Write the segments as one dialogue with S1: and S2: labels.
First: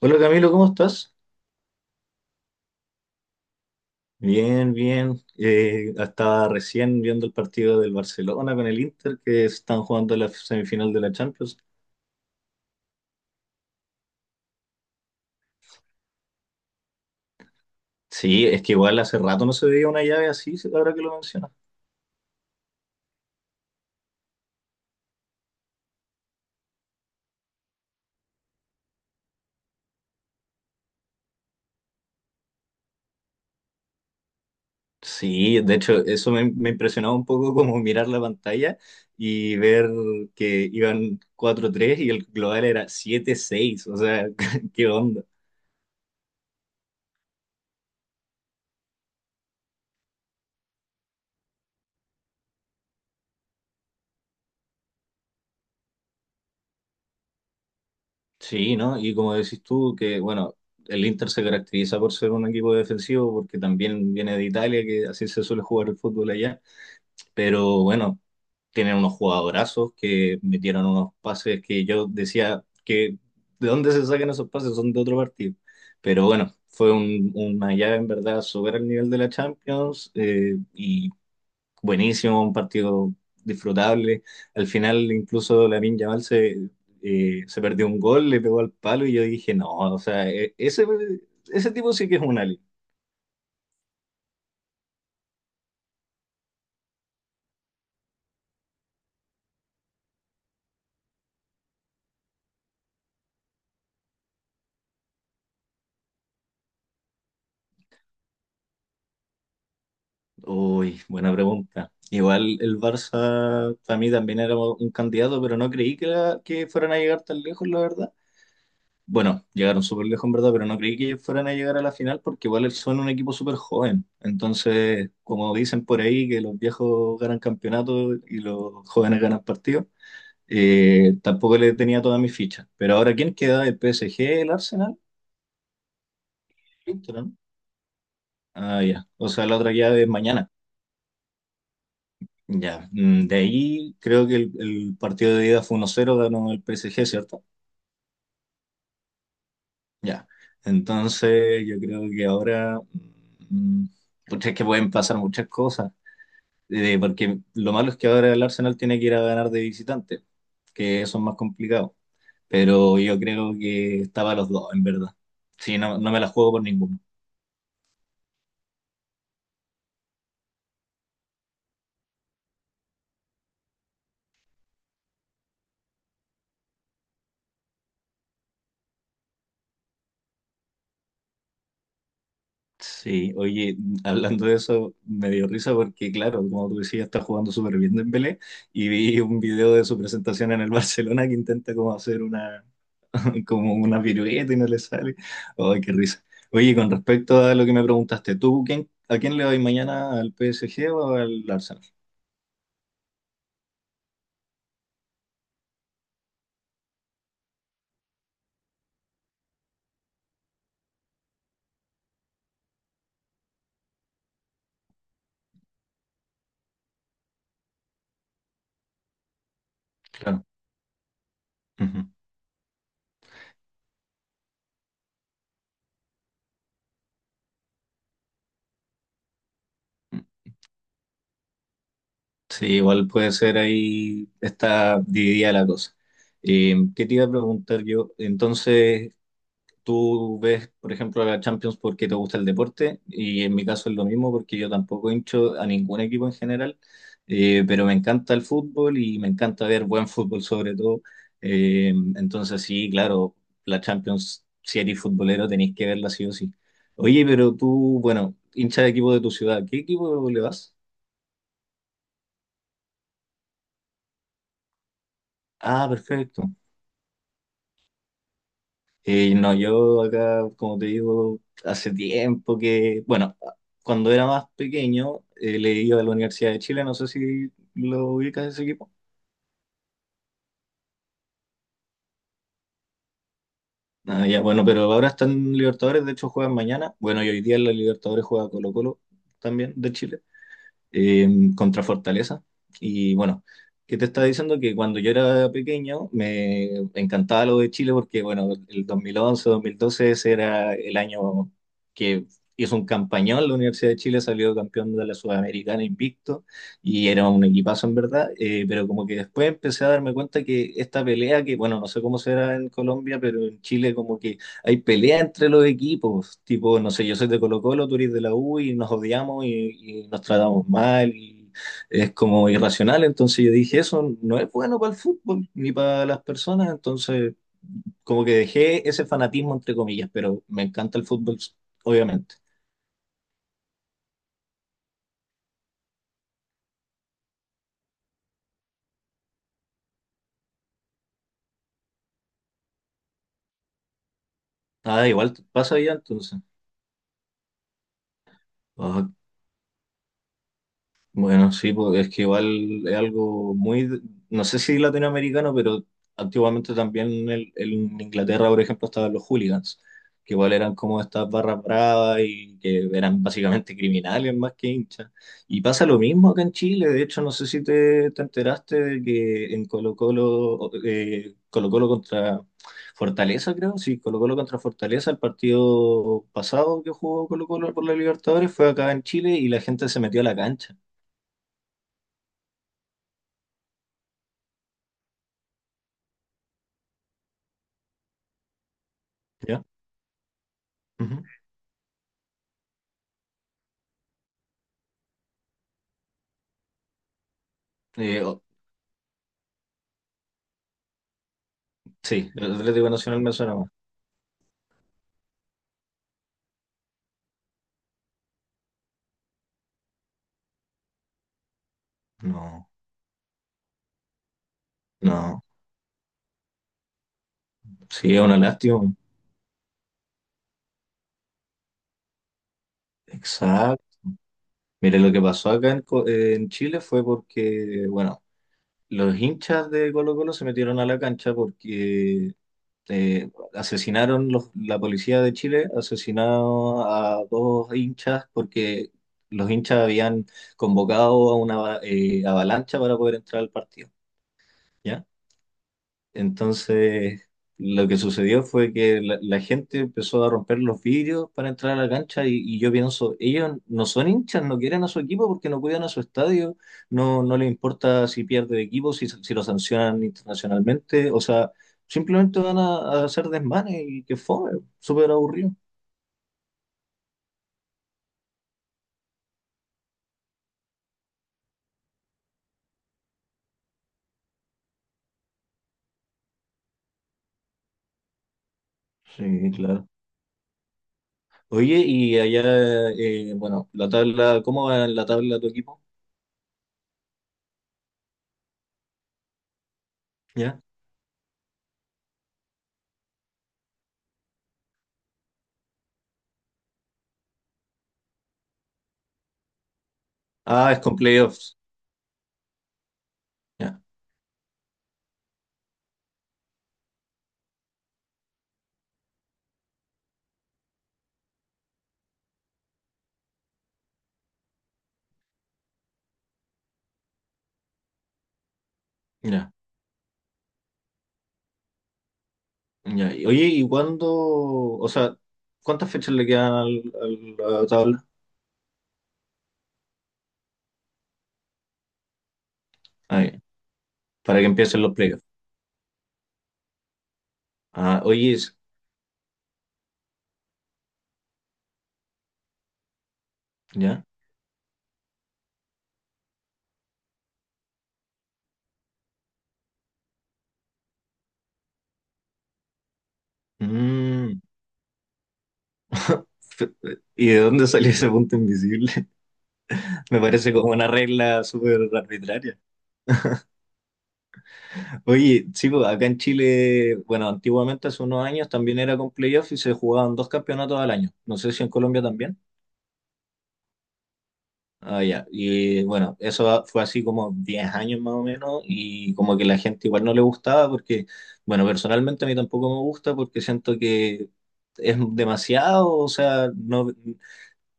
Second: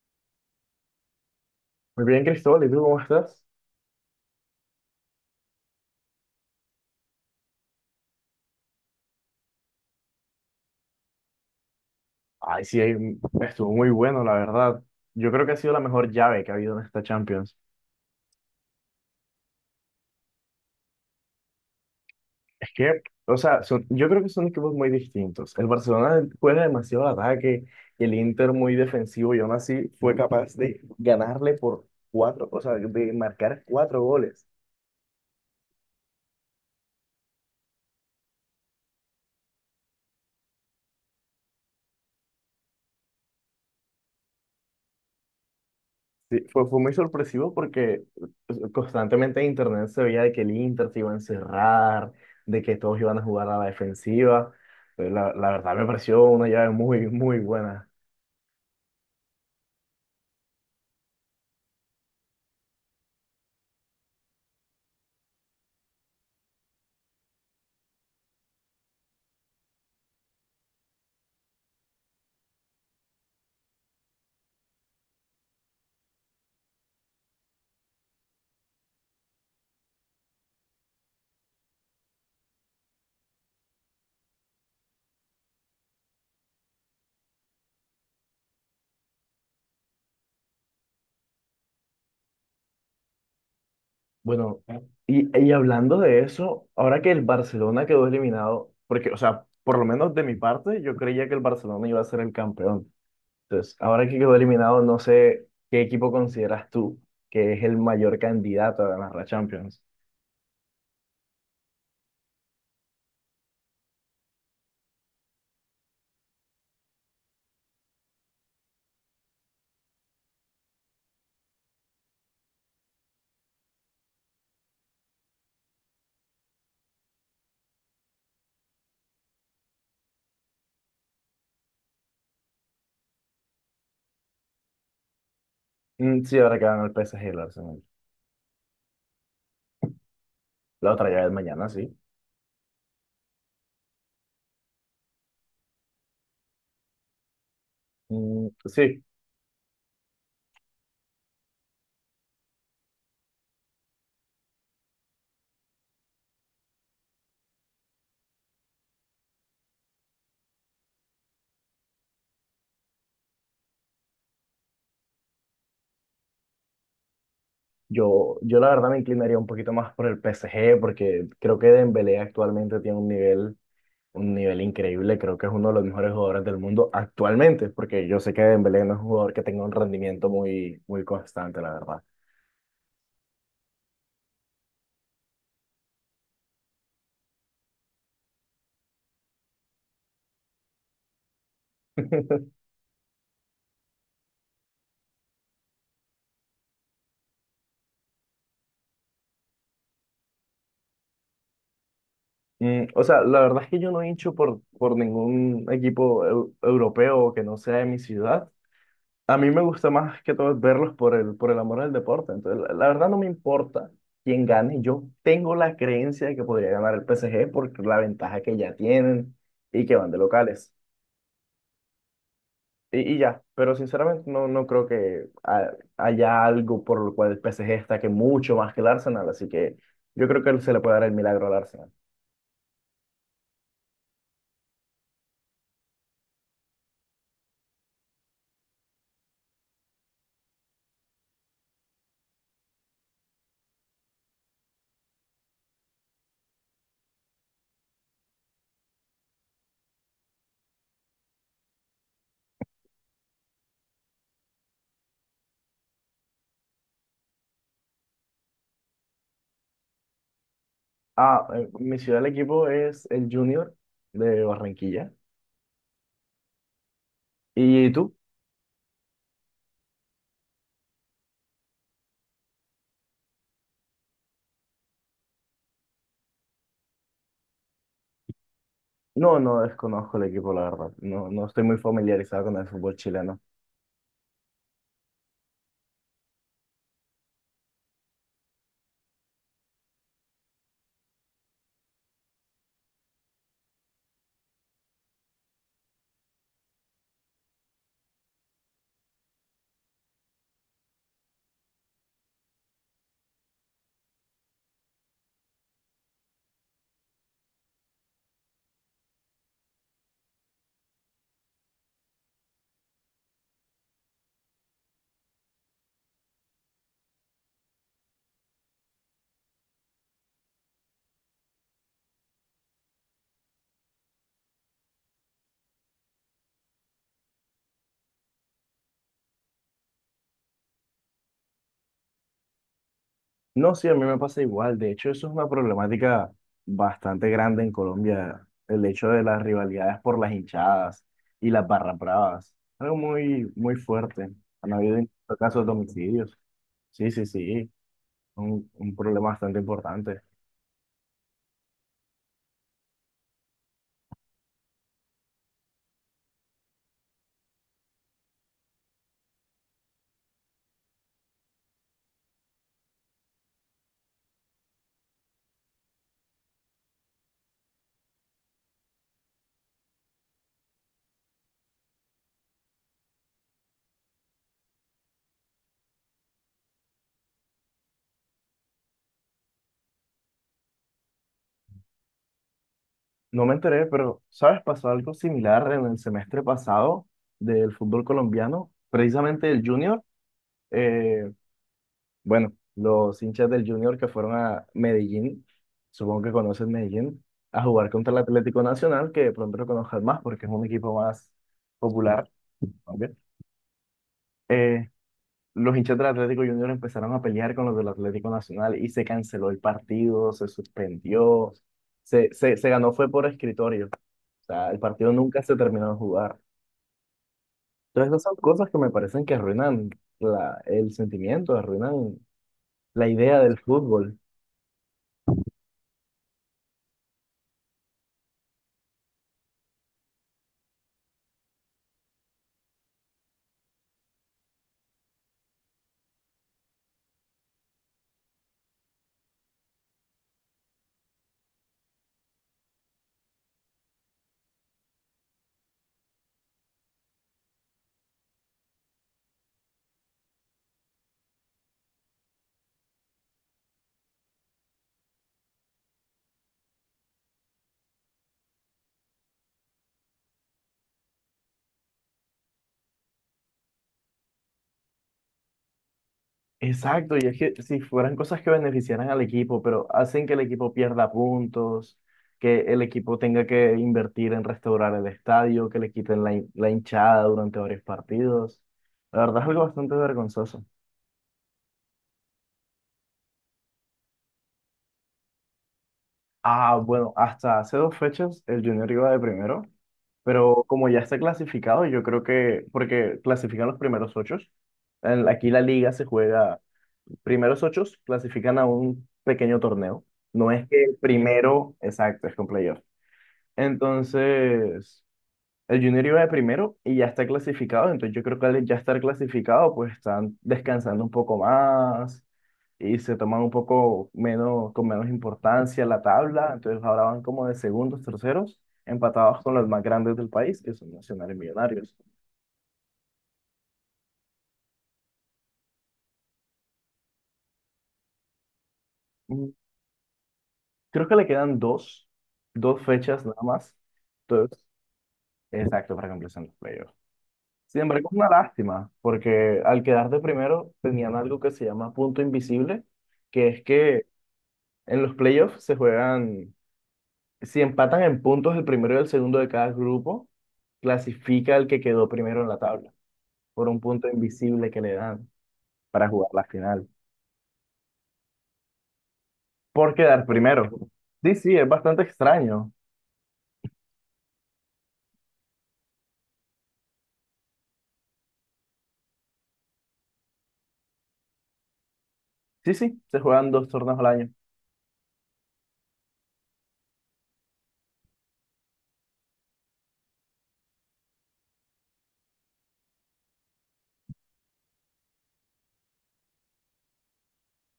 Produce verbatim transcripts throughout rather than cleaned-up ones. S1: Hola Camilo, ¿cómo estás?
S2: Muy bien, Cristóbal, ¿y tú cómo estás?
S1: Bien, bien. Eh, estaba recién viendo el partido del Barcelona con el Inter que están jugando la semifinal de la Champions.
S2: Ay, sí, ahí estuvo muy bueno, la verdad. Yo creo que ha sido la mejor llave que ha habido en esta Champions.
S1: Sí, es que igual hace rato no se veía una llave así, ahora que lo mencionas.
S2: Es que, o sea, son- yo creo que son equipos muy distintos. El Barcelona juega demasiado al ataque, y el Inter muy defensivo y aún así fue capaz de ganarle por cuatro, o sea, de marcar cuatro goles.
S1: Sí, de hecho, eso me, me impresionaba un poco como mirar la pantalla y ver que iban cuatro tres y el global era siete seis, o sea, ¿qué onda?
S2: Sí, fue, fue muy sorpresivo porque pues, constantemente en internet se veía de que el Inter se iba a encerrar, de que todos iban a jugar a la defensiva. Eh, La, la verdad me pareció una llave muy, muy buena.
S1: Sí, ¿no? Y como decís tú, que bueno, el Inter se caracteriza por ser un equipo defensivo, porque también viene de Italia, que así se suele jugar el fútbol allá, pero bueno, tienen unos jugadorazos que metieron unos pases que yo decía que de dónde se sacan esos pases, son de otro partido. Pero bueno, fue un- una llave en verdad, supera el nivel de la Champions eh, y buenísimo, un partido disfrutable. Al final, incluso Lamine Yamal se, eh, se perdió un gol, le pegó al palo y yo dije, no, o sea, e- ese, ese tipo sí que es un alien.
S2: Bueno, y, y hablando de eso, ahora que el Barcelona quedó eliminado, porque, o sea, por lo menos de mi parte, yo creía que el Barcelona iba a ser el campeón. Entonces, ahora que quedó eliminado, no sé qué equipo consideras tú que es el mayor candidato a ganar la Champions.
S1: Uy, buena pregunta. Igual el Barça para mí también era un candidato, pero no creí que, la- que fueran a llegar tan lejos, la verdad. Bueno, llegaron súper lejos en verdad, pero no creí que fueran a llegar a la final porque igual son un equipo súper joven. Entonces, como dicen por ahí, que los viejos ganan campeonatos y los jóvenes ganan partidos. Eh, tampoco le tenía todas mis fichas. Pero ahora, ¿quién queda? ¿El P S G, el Arsenal?
S2: Mm, sí, ahora que gana el
S1: Listo,
S2: P S G,
S1: ¿no?
S2: el Arsenal.
S1: Ah, ya. O sea, la otra llave es mañana.
S2: La otra ya es mañana, sí.
S1: Ya. Mm, De ahí creo que el, el partido de ida fue uno cero, ganó el P S G, ¿cierto?
S2: Mm, sí,
S1: Ya. Entonces, yo creo que ahora, mm, pucha, es que pueden pasar muchas cosas. Eh, porque lo malo es que ahora el Arsenal tiene que ir a ganar de visitante, que eso es más complicado. Pero yo creo que estaba los dos, en verdad. Sí, no, no me la juego por ninguno.
S2: yo, yo la verdad me inclinaría un poquito más por el P S G porque creo que Dembélé actualmente tiene un nivel, un nivel increíble. Creo que es uno de los mejores jugadores del mundo actualmente, porque yo sé que Dembélé no es un jugador que tenga un rendimiento muy, muy constante, la verdad.
S1: Sí, oye, hablando de eso, me dio risa porque, claro, como tú decías, está jugando súper bien Dembélé y vi un video de su presentación en el Barcelona, que intenta como hacer una, como una pirueta y no le sale. Ay, qué risa. Oye, con respecto a lo que me preguntaste, ¿tú quién, a quién le vas mañana? ¿Al P S G o al Arsenal?
S2: Mm, o sea, la verdad es que yo no hincho por, por ningún equipo eu- europeo que no sea de mi ciudad. A mí me gusta más que todo verlos por el, por el amor al deporte. Entonces, la, la verdad no me importa quién gane. Yo tengo la creencia de que podría ganar el P S G por la ventaja que ya tienen y que van de
S1: Claro.
S2: locales.
S1: Ujú.
S2: Y, y ya, pero sinceramente no, no creo que ha- haya algo por lo cual el P S G destaque mucho más que el Arsenal. Así que yo creo que se le puede dar el milagro al Arsenal.
S1: Sí, igual puede ser, ahí está dividida la cosa. Eh, ¿qué te iba a preguntar yo? Entonces, tú ves, por ejemplo, a la Champions porque te gusta el deporte, y en mi caso es lo mismo porque yo tampoco hincho a ningún equipo en general, eh, pero me encanta el fútbol y me encanta ver buen fútbol sobre todo. Eh, entonces sí, claro, la Champions, si eres futbolero, tenéis que verla sí o sí. Oye, pero tú, bueno, hincha de equipo de tu ciudad, ¿qué equipo le vas?
S2: Ah, eh, mi ciudad, el equipo es el Junior de Barranquilla.
S1: Ah, perfecto.
S2: ¿Y tú?
S1: Eh, no, yo acá, como te digo, hace tiempo que, bueno, cuando era más pequeño, eh, le iba a la Universidad de Chile, no sé si lo ubicas ese equipo.
S2: No, no desconozco el equipo, la verdad. No, no estoy muy familiarizado con el fútbol chileno.
S1: Ah, ya, bueno, pero ahora están en Libertadores, de hecho juegan mañana. Bueno, y hoy día en la Libertadores juega Colo-Colo, también de Chile, eh, contra Fortaleza. Y bueno, ¿qué te estaba diciendo? Que cuando yo era pequeño me encantaba lo de Chile porque, bueno, el dos mil once, dos mil doce ese era el año que hizo un campañón. La Universidad de Chile salió campeón de la Sudamericana invicto y era un equipazo, en verdad. Eh, pero como que después empecé a darme cuenta que esta pelea, que bueno, no sé cómo será en Colombia, pero en Chile como que hay pelea entre los equipos, tipo, no sé, yo soy de Colo Colo, tú eres de la U y nos odiamos y, y nos tratamos mal, y es como irracional. Entonces yo dije, eso no es bueno para el fútbol ni para las personas, entonces como que dejé ese fanatismo entre comillas, pero me encanta el fútbol, obviamente.
S2: No, sí, a mí me pasa igual. De hecho, eso es una problemática bastante grande en Colombia, el hecho de las rivalidades por las hinchadas y las barras bravas. Algo muy, muy fuerte. Han habido
S1: Ah, igual
S2: incluso casos de
S1: pasa ya,
S2: homicidios.
S1: entonces.
S2: Sí, sí, sí. Un, un
S1: Ah,
S2: problema bastante importante.
S1: bueno, sí, porque es que igual es algo muy, no sé si latinoamericano, pero antiguamente también en, el- en Inglaterra, por ejemplo, estaban los hooligans, que igual eran como estas barras bravas y que eran básicamente criminales más que hinchas. Y pasa lo mismo acá en Chile, de hecho, no sé si te, te enteraste de que en Colo-Colo, eh, Colo-Colo contra Fortaleza, creo, sí, Colo-Colo contra Fortaleza, el partido pasado que jugó Colo-Colo por la Libertadores fue acá en Chile, y la gente se metió a la cancha.
S2: No me enteré, pero, ¿sabes? Pasó algo similar en el semestre pasado del fútbol colombiano. Precisamente el
S1: ¿Ya?
S2: Junior.
S1: Ujú.
S2: eh, Bueno, los hinchas del Junior que fueron a Medellín, supongo que conocen Medellín, a jugar contra el
S1: Eh, o-
S2: Atlético Nacional, que de pronto lo conozcan más porque es un equipo más popular.
S1: sí, el Atlético
S2: ¿Ok?
S1: Nacional me suena más.
S2: Eh, los hinchas del Atlético Junior empezaron a pelear con los del Atlético Nacional y se canceló el partido, se suspendió, se, se,
S1: No,
S2: se ganó fue por escritorio. O sea, el partido nunca
S1: no.
S2: se terminó de jugar. Entonces,
S1: Sí, es
S2: esas son
S1: una
S2: cosas que me
S1: lástima.
S2: parecen que arruinan la, el sentimiento, arruinan la idea del
S1: Exacto.
S2: fútbol.
S1: Mire, lo que pasó acá en, Co- eh, en Chile fue porque, bueno, los hinchas de Colo Colo se metieron a la cancha porque eh, asesinaron los- la policía de Chile, asesinaron a dos hinchas porque los hinchas habían convocado a una eh, avalancha para poder entrar al partido. ¿Ya? Entonces, lo que sucedió fue que la, la gente empezó a romper los vidrios para entrar a la cancha, y, y yo pienso, ellos no son hinchas, no quieren a su equipo porque no cuidan a su estadio, no, no les importa si pierde el equipo, si, si lo sancionan internacionalmente, o sea, simplemente van a, a hacer desmanes, y que fue súper aburrido.
S2: Exacto, y es que si fueran cosas que beneficiaran al equipo, pero hacen que el equipo pierda puntos, que el equipo tenga que invertir en restaurar el estadio, que le quiten la, hin- la hinchada durante varios partidos. La verdad es
S1: Sí,
S2: algo
S1: claro.
S2: bastante vergonzoso.
S1: Oye, y allá, eh, bueno, la tabla, ¿cómo va en la tabla tu equipo?
S2: Ah, bueno, hasta hace dos fechas el Junior iba de primero,
S1: ¿Ya?
S2: pero como ya está clasificado, yo creo que, porque clasifican los primeros ocho, en- aquí la liga se juega primeros ocho clasifican a un pequeño torneo. No es
S1: Ah, es
S2: que el
S1: con playoffs.
S2: primero, exacto, es con playoff.
S1: Ya,
S2: Entonces, el Junior iba de primero y ya está clasificado. Entonces, yo creo que al ya estar clasificado, pues están descansando un poco más y se toman un poco menos, con menos importancia la tabla. Entonces, ahora van como de segundos, terceros, empatados
S1: ya.
S2: con los más grandes del país, que son Nacional y Millonarios.
S1: Ya, y- oye, ¿y cuándo? O sea, ¿cuántas fechas le quedan al, al- a la tabla?
S2: Mm, Creo que le quedan dos, dos
S1: Ah,
S2: fechas
S1: ya,
S2: nada más.
S1: para que
S2: Entonces,
S1: empiecen los playoffs.
S2: Exacto, para que empiecen los playoffs. Sin
S1: Ah,
S2: embargo, es una
S1: oye, es-
S2: lástima, porque al quedar de primero tenían algo que se llama punto invisible, que es
S1: ya.
S2: que en los playoffs se juegan, si empatan en puntos el primero y el segundo de cada grupo, clasifica el que quedó primero en la tabla, por un punto
S1: Mm,
S2: invisible que le dan para jugar la
S1: fe-
S2: final,
S1: ¿Y de dónde salió ese punto invisible?
S2: por
S1: Me
S2: quedar
S1: parece
S2: primero.
S1: como una
S2: Sí,
S1: regla
S2: sí, es
S1: súper
S2: bastante
S1: arbitraria.
S2: extraño.
S1: Oye, sí, pues, acá en Chile, bueno, antiguamente hace unos años también era con playoffs y se jugaban dos campeonatos al año. No sé si en Colombia también.
S2: Sí, sí, se juegan dos torneos al año.
S1: Ah, ya. Y bueno, eso fue así como diez años más o menos, y como que la gente igual no le gustaba porque, bueno, personalmente a mí tampoco me gusta porque siento que es demasiado, o sea, no,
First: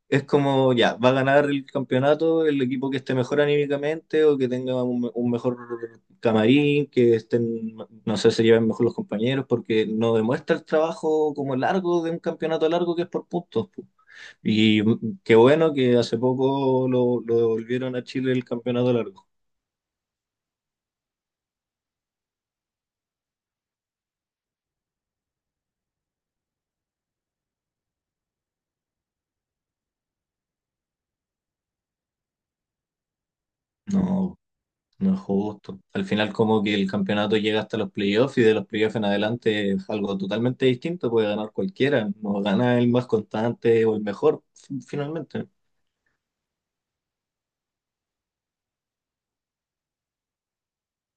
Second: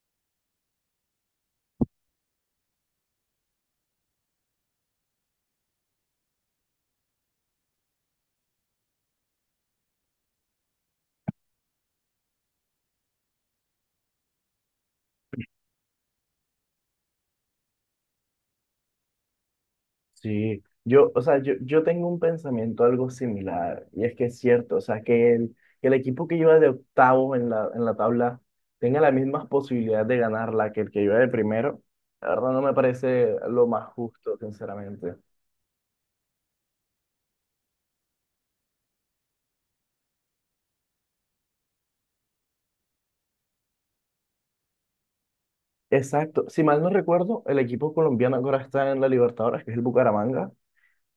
S1: es como, ya, va a ganar el campeonato el equipo que esté mejor anímicamente o que tenga un, un mejor camarín, que estén, no sé, se lleven mejor los compañeros, porque no demuestra el trabajo como largo, de un campeonato largo que es por puntos. Y mm, qué bueno que hace poco lo, lo devolvieron a Chile el campeonato largo.
S2: Sí, yo, o sea, yo, yo tengo un pensamiento algo similar, y es que es cierto, o sea, que el, que el equipo que lleva de octavo en la, en la tabla tenga las mismas posibilidades de ganarla que el que lleva de primero, la verdad no me parece lo más justo,
S1: No, no
S2: sinceramente.
S1: es justo. Al final como que el campeonato llega hasta los playoffs, y de los playoffs en adelante es algo totalmente distinto. Puede ganar cualquiera. No gana el más constante o el mejor, fi- finalmente.
S2: Exacto, si mal no recuerdo, el equipo colombiano que ahora está en la Libertadores, que es el Bucaramanga,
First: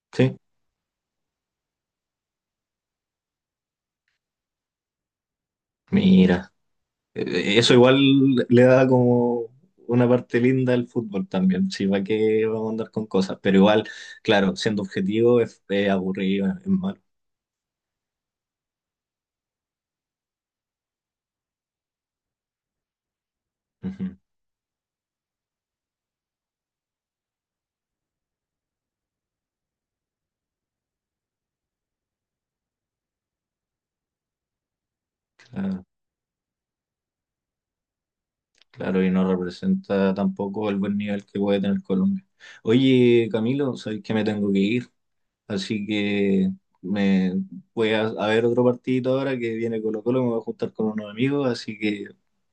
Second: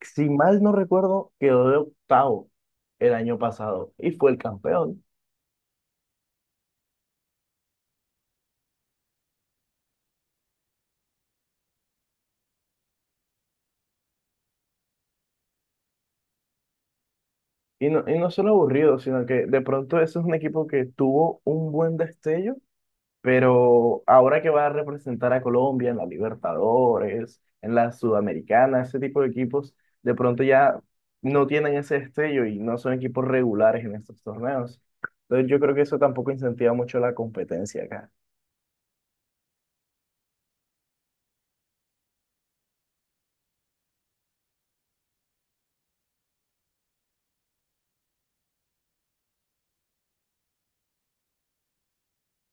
S2: si
S1: Sí,
S2: mal no recuerdo, quedó de octavo el año pasado y fue el campeón.
S1: mira. eh, Eso igual le da como una parte linda al fútbol también. Sí, va que vamos a andar con cosas. Pero igual, claro, siendo objetivo es, es, aburrido, es malo.
S2: Y no, y no solo aburrido, sino que de pronto ese es un equipo que tuvo un buen destello, pero
S1: Ujú.
S2: ahora que va a representar a Colombia en la Libertadores, en la Sudamericana, ese tipo de equipos, de pronto ya no tienen ese destello y no son equipos regulares en estos torneos. Entonces yo creo que
S1: Claro.
S2: eso tampoco incentiva mucho la competencia acá.
S1: Claro, y no representa tampoco el buen nivel que puede tener Colombia. Oye, Camilo, sabes que me tengo que ir, así que me voy a, a ver otro partidito ahora que viene Colo Colo, me voy a juntar con unos amigos, así que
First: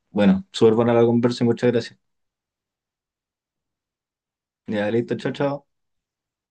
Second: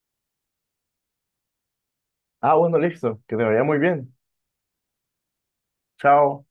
S1: bueno, súper buena la conversa y muchas gracias.
S2: Ah, bueno, listo, que te vaya muy bien.
S1: Ya, listo, chao, chao.
S2: Chao.